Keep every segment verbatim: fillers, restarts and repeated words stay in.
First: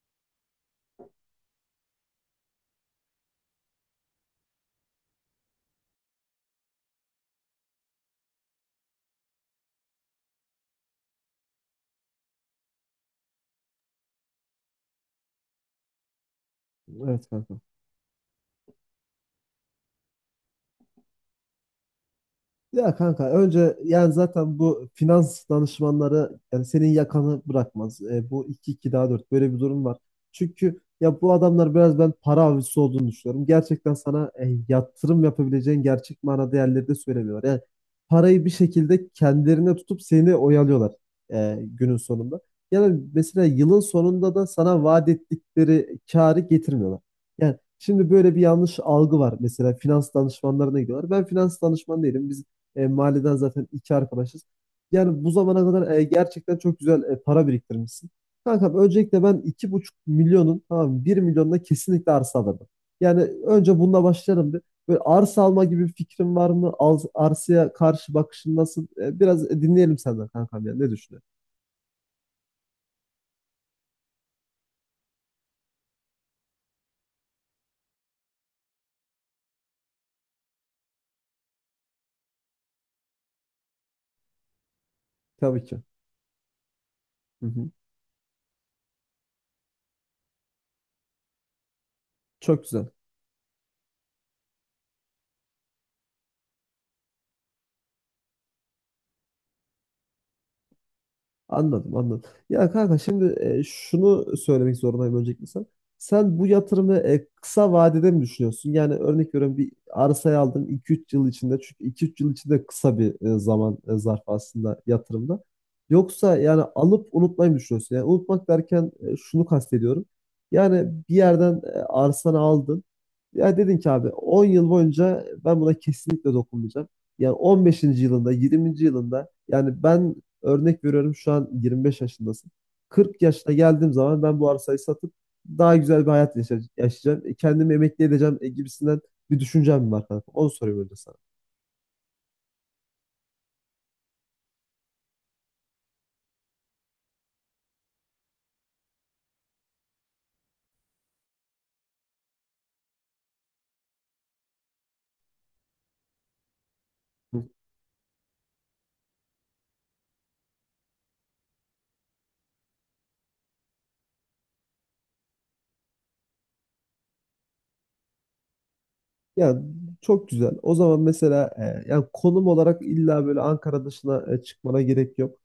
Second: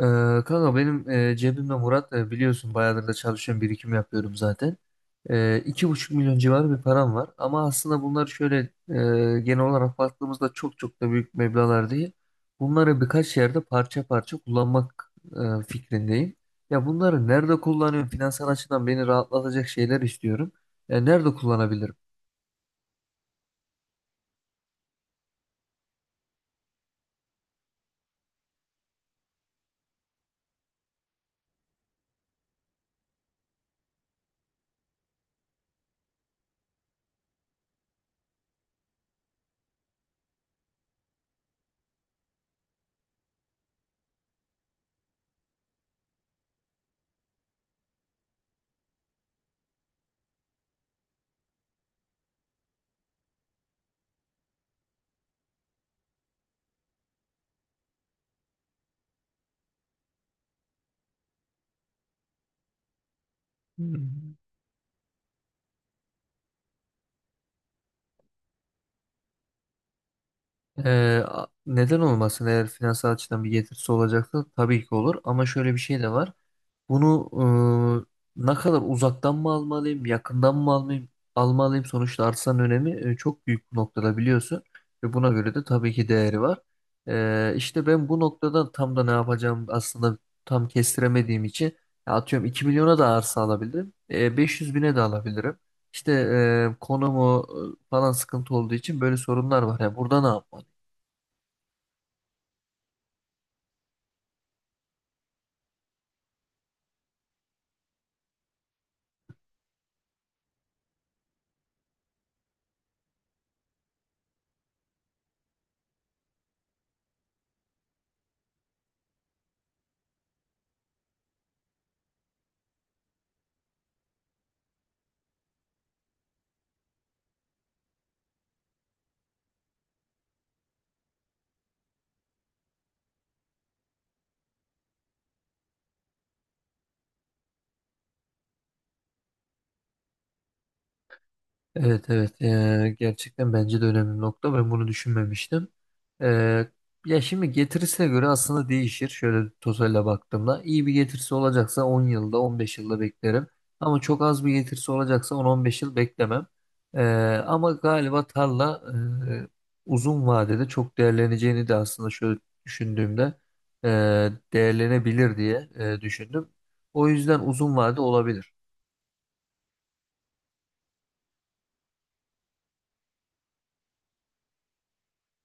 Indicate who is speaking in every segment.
Speaker 1: Ee, Kanka benim, e, cebimde Murat, e, biliyorsun bayağıdır da çalışıyorum, birikim yapıyorum zaten. Ee, iki buçuk milyon civarı bir param var, ama aslında bunlar şöyle, e, genel olarak baktığımızda çok çok da büyük meblağlar değil. Bunları birkaç yerde parça parça kullanmak e, fikrindeyim. Ya bunları
Speaker 2: Evet kanka.
Speaker 1: nerede kullanıyorum? Finansal açıdan beni rahatlatacak şeyler istiyorum. Ya nerede kullanabilirim?
Speaker 2: Ya kanka önce yani zaten bu finans danışmanları yani senin yakanı bırakmaz. E, bu iki iki daha dört böyle bir durum var. Çünkü ya bu adamlar biraz ben para avcısı olduğunu düşünüyorum. Gerçekten sana e, yatırım yapabileceğin gerçek manada yerleri de söylemiyorlar. Yani parayı bir şekilde kendilerine tutup seni oyalıyorlar e, günün sonunda. Yani mesela yılın sonunda da sana vaat ettikleri karı getirmiyorlar. Yani, şimdi böyle bir yanlış algı var. Mesela finans danışmanlarına gidiyorlar. Ben finans danışmanı değilim. E, mahalleden zaten iki arkadaşız. Yani bu zamana kadar e, gerçekten çok güzel e, para biriktirmişsin. Kankam öncelikle ben iki buçuk milyonun tamam bir milyonuna kesinlikle arsa alırdım. Yani önce bununla
Speaker 1: Hmm.
Speaker 2: başlayalım bir. Böyle arsa alma gibi bir fikrin var mı? Al- arsaya karşı bakışın nasıl? E, biraz dinleyelim senden kankam ya. Ne
Speaker 1: Ee,
Speaker 2: düşünüyorsun?
Speaker 1: a- neden olmasın? Eğer finansal açıdan bir getirisi olacaksa tabii ki olur. Ama şöyle bir şey de var. Bunu, e, ne kadar uzaktan mı almalıyım, yakından mı almalıyım, almalıyım? Sonuçta arsanın önemi e, çok büyük bu noktada, biliyorsun. Ve buna göre de
Speaker 2: Tabii ki.
Speaker 1: tabii ki değeri var.
Speaker 2: Hı
Speaker 1: E,
Speaker 2: hı.
Speaker 1: işte ben bu noktada tam da ne yapacağım, aslında tam kestiremediğim için ya, atıyorum,
Speaker 2: Çok
Speaker 1: iki
Speaker 2: güzel.
Speaker 1: milyona da arsa alabilirim. E, beş yüz bine de alabilirim. İşte e, konumu e, falan sıkıntı olduğu için böyle sorunlar var. Ya burada ne yapmalıyım?
Speaker 2: Anladım, anladım. Ya kanka şimdi e, şunu söylemek zorundayım öncelikle sen. Sen bu yatırımı e, kısa vadede mi düşünüyorsun? Yani örnek veriyorum bir arsayı aldın iki üç yıl içinde. Çünkü iki üç yıl içinde kısa bir e, zaman e, zarfı aslında yatırımda. Yoksa yani alıp unutmayı mı düşünüyorsun? Yani unutmak derken e, şunu kastediyorum. Yani bir yerden e, arsanı aldın. Ya dedin ki abi on yıl boyunca ben buna kesinlikle dokunmayacağım. Yani on beşinci yılında, yirminci yılında yani ben. Örnek veriyorum şu an yirmi beş yaşındasın. kırk yaşına geldiğim zaman ben bu arsayı satıp daha güzel bir hayat yaşa- yaşayacağım. E, Kendimi emekli edeceğim e, gibisinden bir düşüncem var kanka. Onu sorayım önce sana.
Speaker 1: Evet, evet, Ee, gerçekten bence de önemli nokta, ben bunu düşünmemiştim. Ee, Ya şimdi getirisine göre aslında değişir, şöyle tozayla baktığımda iyi bir getirisi olacaksa on yılda on beş yılda beklerim, ama çok az bir getirisi olacaksa on on beş yıl beklemem. Ee,
Speaker 2: Hı.
Speaker 1: Ama galiba tarla e, uzun vadede çok değerleneceğini de aslında şöyle düşündüğümde e, değerlenebilir diye e, düşündüm. O yüzden uzun vade olabilir.
Speaker 2: Ya çok güzel. O zaman mesela e, yani konum olarak illa böyle Ankara dışına e, çıkmana gerek yok.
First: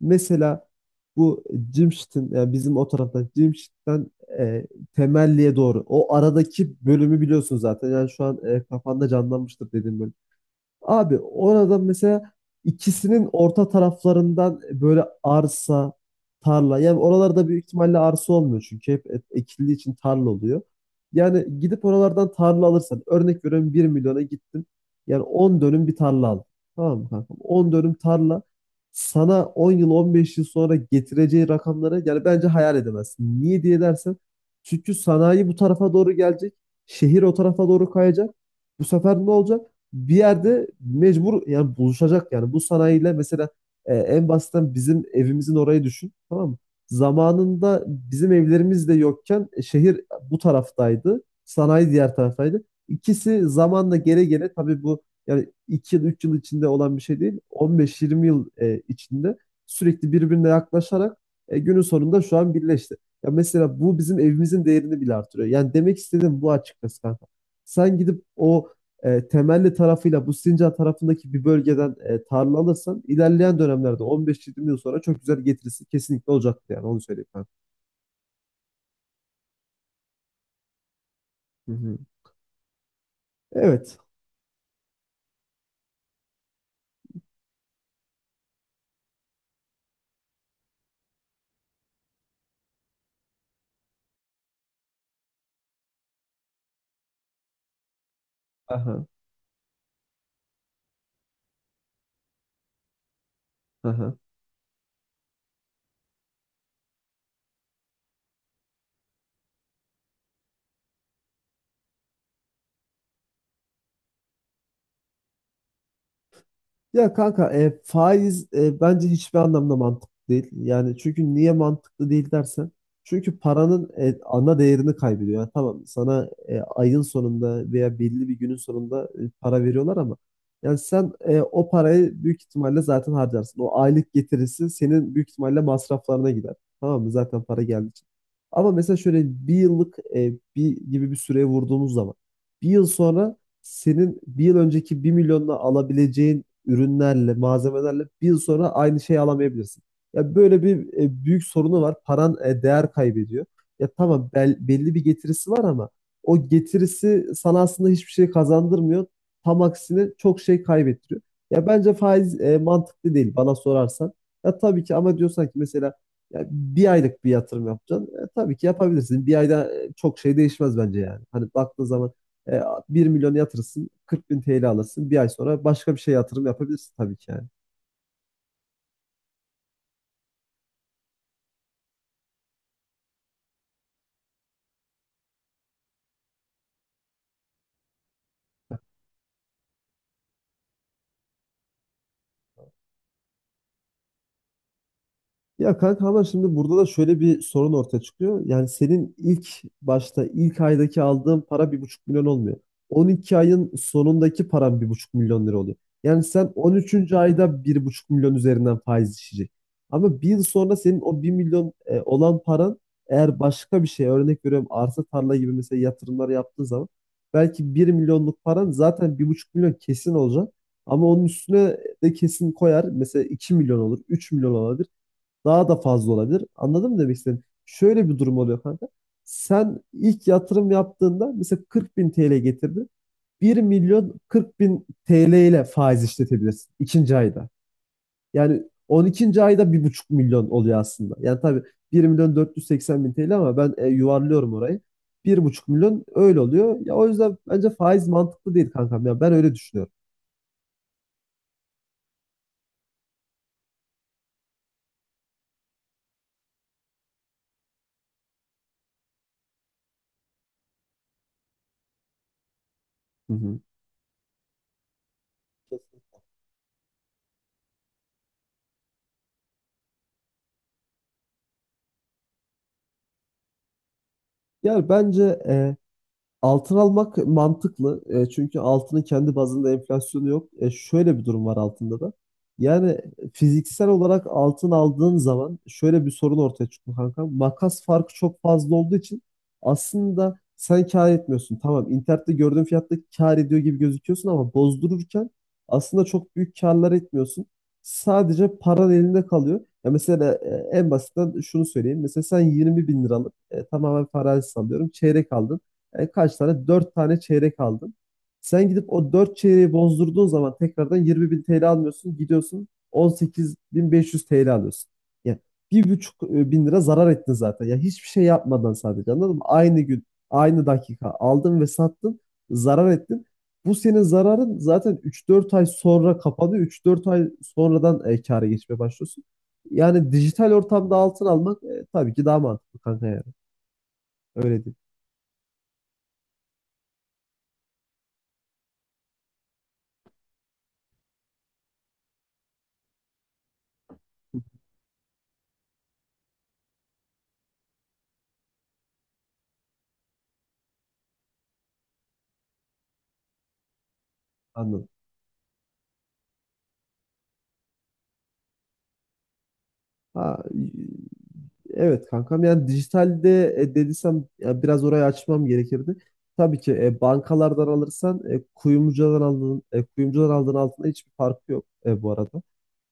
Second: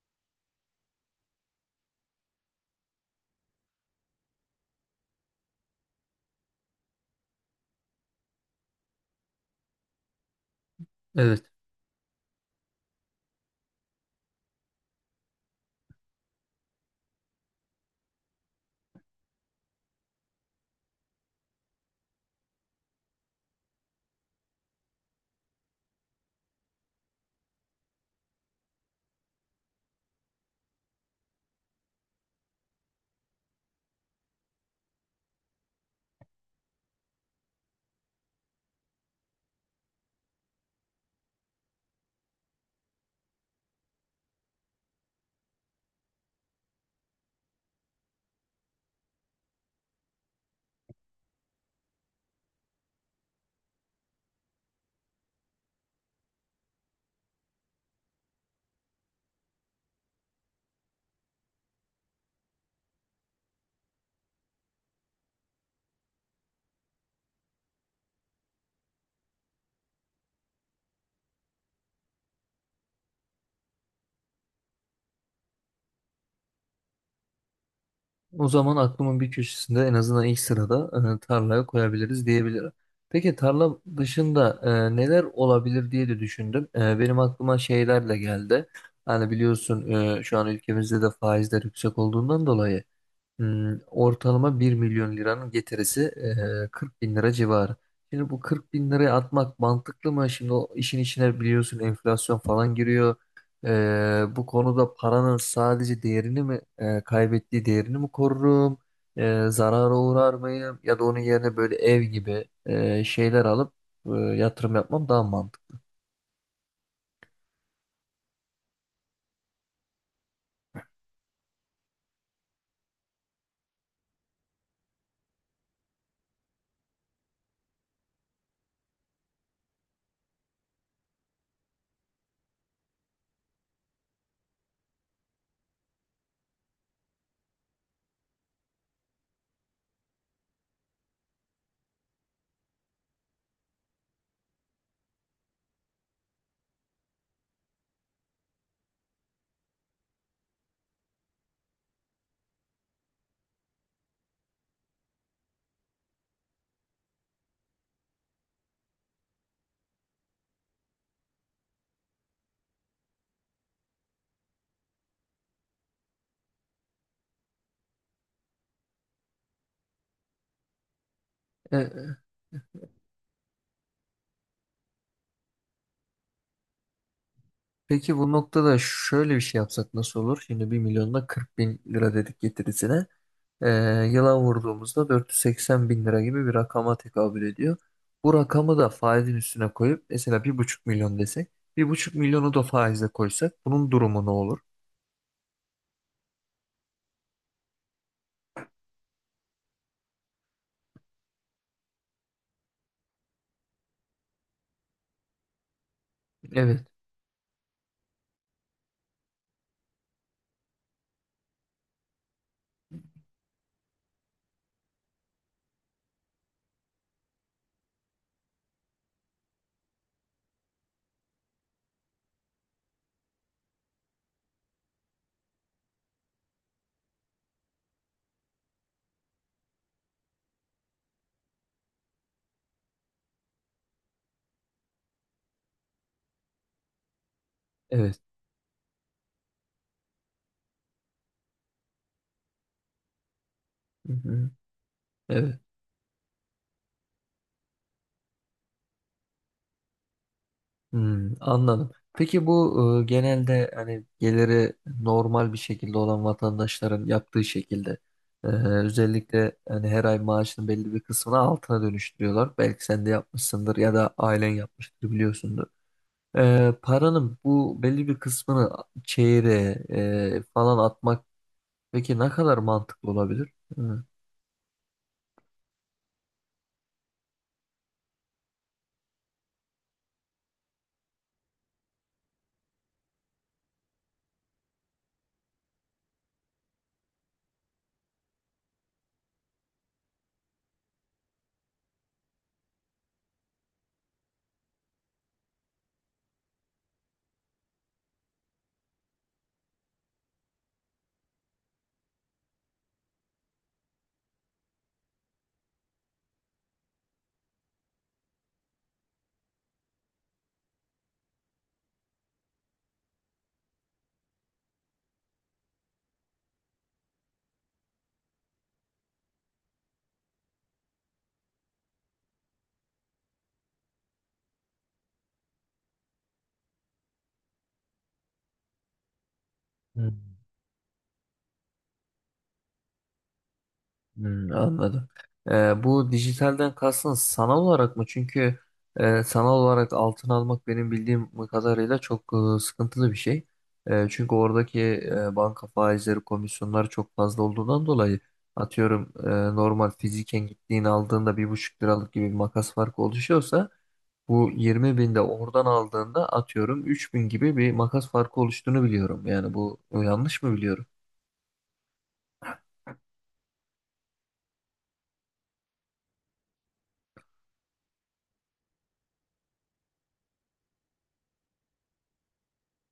Speaker 2: Mesela bu Cimşit'in yani bizim o taraftan Cimşit'ten e, Temelli'ye doğru. O aradaki bölümü biliyorsun zaten. Yani şu an e, kafanda canlanmıştır dediğim bölüm. Abi
Speaker 1: Evet.
Speaker 2: orada mesela ikisinin orta taraflarından böyle arsa, tarla. Yani oralarda büyük ihtimalle arsa olmuyor çünkü hep et- ekildiği için tarla oluyor. Yani gidip oralardan tarla alırsan örnek veriyorum bir milyona gittin. Yani on dönüm bir tarla aldın. Tamam mı kankam? On dönüm tarla sana on yıl on beş yıl sonra getireceği rakamları yani bence hayal edemezsin. Niye diye dersen çünkü sanayi bu tarafa doğru gelecek. Şehir o tarafa doğru kayacak. Bu sefer ne olacak? Bir yerde mecbur yani buluşacak yani bu sanayiyle mesela e, en basitten bizim evimizin orayı düşün tamam mı? Zamanında bizim evlerimiz de yokken e, şehir bu taraftaydı. Sanayi diğer taraftaydı. İkisi zamanla gele gele tabii bu yani iki yıl üç yıl içinde olan bir şey değil. On beş yirmi yıl e, içinde sürekli birbirine yaklaşarak e, günün sonunda şu an birleşti. Ya mesela bu bizim evimizin değerini bile artırıyor. Yani demek istediğim bu açıkçası kanka. Sen gidip o e, Temelli tarafıyla bu Sincan tarafındaki bir bölgeden e, tarla alırsan ilerleyen dönemlerde on beş yirmi yıl sonra çok güzel getirisi kesinlikle olacaktı yani onu söyleyeyim ben.
Speaker 1: O zaman aklımın bir köşesinde en azından ilk sırada, e, tarlaya
Speaker 2: Hı hı.
Speaker 1: koyabiliriz diyebilirim. Peki, tarla
Speaker 2: Evet.
Speaker 1: dışında e, neler olabilir diye de düşündüm. E, benim aklıma şeyler de geldi. Hani biliyorsun, e, şu an ülkemizde de faizler yüksek olduğundan dolayı, Hmm, ortalama bir milyon liranın getirisi e, kırk bin lira civarı. Şimdi bu kırk bin
Speaker 2: Aha.
Speaker 1: liraya atmak mantıklı mı? Şimdi o işin içine, biliyorsun, enflasyon falan giriyor.
Speaker 2: Aha.
Speaker 1: E, bu konuda paranın sadece değerini mi, e, kaybettiği değerini mi korurum? E, zarara uğrar mıyım? Ya da onun yerine böyle ev gibi e, şeyler alıp e, yatırım yapmam daha mantıklı.
Speaker 2: Ya kanka e, faiz e, bence hiçbir anlamda mantıklı değil. Yani çünkü niye mantıklı değil dersen. Çünkü paranın e, ana değerini kaybediyor. Yani tamam sana e, ayın sonunda veya belli bir günün sonunda e, para veriyorlar ama yani sen e, o parayı büyük ihtimalle zaten harcarsın. O aylık getirisi senin büyük ihtimalle masraflarına gider. Tamam mı? Zaten para geldiği için. Ama mesela şöyle bir yıllık e, bir gibi bir süreye vurduğumuz zaman bir yıl sonra senin bir yıl önceki bir milyonla alabileceğin ürünlerle, malzemelerle bir yıl sonra aynı şeyi alamayabilirsin. Ya böyle bir e, büyük sorunu var. Paran e, değer kaybediyor. Ya tamam bel- belli bir getirisi var ama o getirisi sana aslında hiçbir şey kazandırmıyor. Tam aksine çok şey kaybettiriyor. Ya bence faiz e, mantıklı değil bana sorarsan. Ya tabii ki ama diyorsan ki mesela ya bir aylık bir yatırım yapacaksın. E, tabii ki yapabilirsin. Bir ayda e, çok şey değişmez bence yani. Hani baktığın zaman
Speaker 1: E,
Speaker 2: e, bir milyon yatırırsın, kırk bin T L alırsın. Bir ay sonra başka bir şey yatırım yapabilirsin tabii ki yani.
Speaker 1: Peki bu noktada şöyle bir şey yapsak nasıl olur? Şimdi bir milyonda kırk bin lira dedik getirisine. Ee, Yıla vurduğumuzda dört yüz seksen bin lira gibi bir rakama tekabül ediyor. Bu rakamı da faizin üstüne koyup mesela bir buçuk milyon desek, bir buçuk milyonu da faize koysak, bunun durumu ne olur?
Speaker 2: Ya kanka ama şimdi burada da şöyle bir sorun ortaya çıkıyor. Yani senin ilk başta ilk aydaki aldığın para bir buçuk milyon olmuyor. on iki ayın sonundaki paran bir buçuk milyon lira oluyor. Yani sen
Speaker 1: Evet,
Speaker 2: on üçüncü ayda bir buçuk milyon üzerinden faiz işleyecek. Ama bir yıl sonra senin o bir milyon e, olan paran eğer başka bir şey örnek veriyorum arsa tarla gibi mesela yatırımlar yaptığın zaman belki bir milyonluk paran zaten bir buçuk milyon kesin olacak. Ama onun üstüne de kesin koyar. Mesela iki milyon olur, üç milyon olabilir. Daha da fazla olabilir. Anladın mı demek istediğim? Şöyle bir durum oluyor kanka. Sen ilk yatırım yaptığında mesela kırk bin T L getirdi. bir milyon kırk bin T L ile faiz işletebilirsin ikinci ayda.
Speaker 1: evet,
Speaker 2: Yani on ikinci ayda bir buçuk milyon oluyor aslında. Yani tabii bir milyon dört yüz seksen bin T L ama ben e,
Speaker 1: hı hı,
Speaker 2: yuvarlıyorum orayı. Bir
Speaker 1: evet.
Speaker 2: buçuk milyon öyle oluyor. Ya o yüzden bence faiz mantıklı değil kankam. Ya ben öyle düşünüyorum.
Speaker 1: Hmm, anladım. Peki bu, e, genelde hani geliri normal bir şekilde olan vatandaşların yaptığı şekilde, e, özellikle hani her ay maaşının belli bir kısmını altına dönüştürüyorlar. Belki sen de
Speaker 2: Hı hı.
Speaker 1: yapmışsındır ya da ailen yapmıştır, biliyorsundur. E, paranın bu belli bir kısmını çeyreğe e, falan atmak, peki ne kadar mantıklı olabilir? Hı.
Speaker 2: Yani bence e, altın almak mantıklı. E, çünkü altının kendi bazında enflasyonu yok. E, şöyle bir durum var altında da. Yani fiziksel olarak altın aldığın zaman şöyle bir sorun ortaya çıkıyor kanka. Makas farkı çok fazla olduğu için aslında sen kâr etmiyorsun. Tamam internette gördüğün fiyatta kâr ediyor gibi gözüküyorsun ama bozdururken aslında çok büyük kârlar etmiyorsun. Sadece paran elinde kalıyor. Ya mesela e, en basitten şunu söyleyeyim. Mesela sen yirmi bin liralık e, tamamen farazi sallıyorum. Çeyrek aldın. E, kaç tane? Dört tane çeyrek aldın. Sen gidip o dört çeyreği bozdurduğun zaman tekrardan yirmi bin TL almıyorsun. Gidiyorsun on sekiz bin beş yüz T L alıyorsun. Yani bir buçuk e, bin lira zarar ettin zaten. Ya hiçbir şey yapmadan sadece anladın mı? Aynı gün, aynı dakika aldın ve sattın, zarar ettin. Bu senin zararın zaten üç dört ay sonra kapanıyor. Üç dört ay sonradan e, kâra geçmeye başlıyorsun. Yani
Speaker 1: Hmm.
Speaker 2: dijital ortamda altın almak e, tabii ki daha mantıklı kanka yani.
Speaker 1: Hmm,
Speaker 2: Öyle değil.
Speaker 1: anladım. Ee, bu dijitalden kastın sanal olarak mı? Çünkü e, sanal olarak altın almak benim bildiğim kadarıyla çok e, sıkıntılı bir şey. E, çünkü oradaki e, banka faizleri, komisyonları çok fazla olduğundan dolayı atıyorum e, normal fiziken gittiğini aldığında bir buçuk liralık gibi bir makas farkı oluşuyorsa, bu
Speaker 2: Anladım.
Speaker 1: yirmi binde oradan aldığında atıyorum üç bin gibi bir makas farkı oluştuğunu biliyorum. Yani bu yanlış
Speaker 2: Ha,
Speaker 1: mı biliyorum?
Speaker 2: evet kankam yani dijitalde e, dediysem ya biraz orayı açmam gerekirdi. Tabii ki e, bankalardan alırsan e, kuyumcudan aldığın e, kuyumcudan aldığın altında hiçbir farkı yok e, bu arada.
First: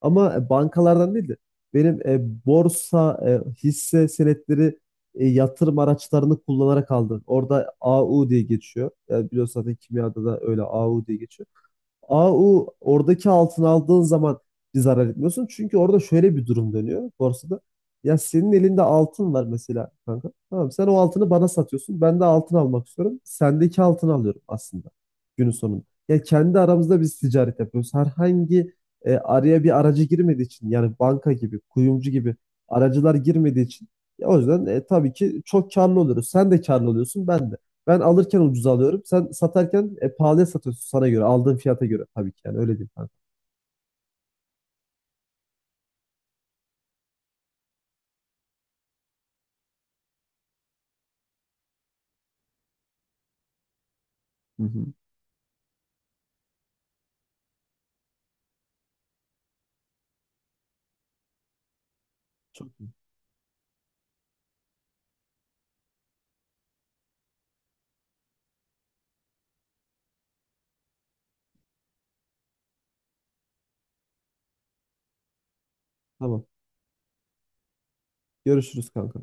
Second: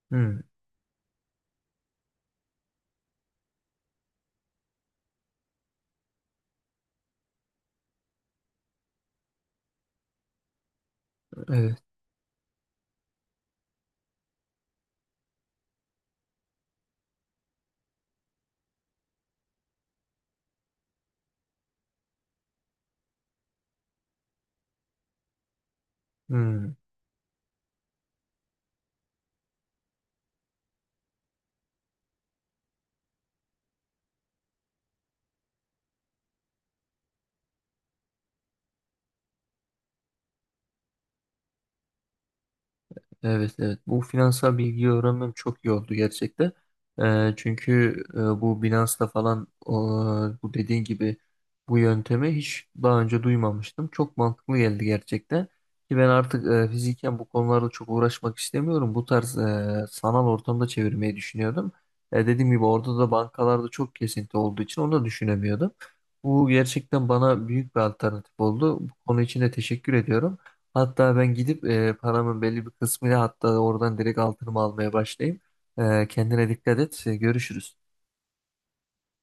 Speaker 2: Ama
Speaker 1: Hmm,
Speaker 2: e, bankalardan değil de benim e, borsa e, hisse senetleri e, yatırım araçlarını kullanarak aldım. Orada A U diye geçiyor. Yani biliyorsun zaten kimyada da öyle A U diye geçiyor.
Speaker 1: evet.
Speaker 2: A u oradaki altın aldığın zaman bir zarar etmiyorsun. Çünkü orada şöyle bir durum dönüyor borsada. Ya senin elinde altın var mesela kanka. Tamam sen o altını bana satıyorsun. Ben de altın almak istiyorum. Sendeki altını alıyorum aslında günün sonunda. Ya kendi
Speaker 1: Hmm.
Speaker 2: aramızda biz ticaret yapıyoruz. Herhangi e, araya bir aracı girmediği için yani banka gibi, kuyumcu gibi aracılar girmediği için ya o yüzden e, tabii ki çok karlı oluyoruz. Sen de karlı oluyorsun, ben de. Ben alırken ucuza alıyorum. Sen satarken e, pahalıya satıyorsun sana göre. Aldığın fiyata göre tabii ki yani öyle değil kanka.
Speaker 1: Evet, evet, bu finansal bilgiyi öğrenmem çok iyi oldu gerçekten. Ee, çünkü e, bu Binance'da falan, o, bu dediğin gibi bu yöntemi hiç daha önce duymamıştım. Çok mantıklı
Speaker 2: Hı
Speaker 1: geldi
Speaker 2: hı.
Speaker 1: gerçekten. Ki ben artık e, fiziken bu konularla çok uğraşmak istemiyorum. Bu tarz e, sanal ortamda çevirmeyi düşünüyordum. E, dediğim gibi,
Speaker 2: Çok iyi.
Speaker 1: orada da bankalarda çok kesinti olduğu için onu da düşünemiyordum. Bu gerçekten bana büyük bir alternatif oldu. Bu konu için de teşekkür ediyorum. Hatta ben gidip e, paramın belli bir kısmıyla hatta oradan direkt altınımı almaya başlayayım. E,
Speaker 2: Tamam.
Speaker 1: kendine dikkat et. E, görüşürüz.
Speaker 2: Görüşürüz kanka.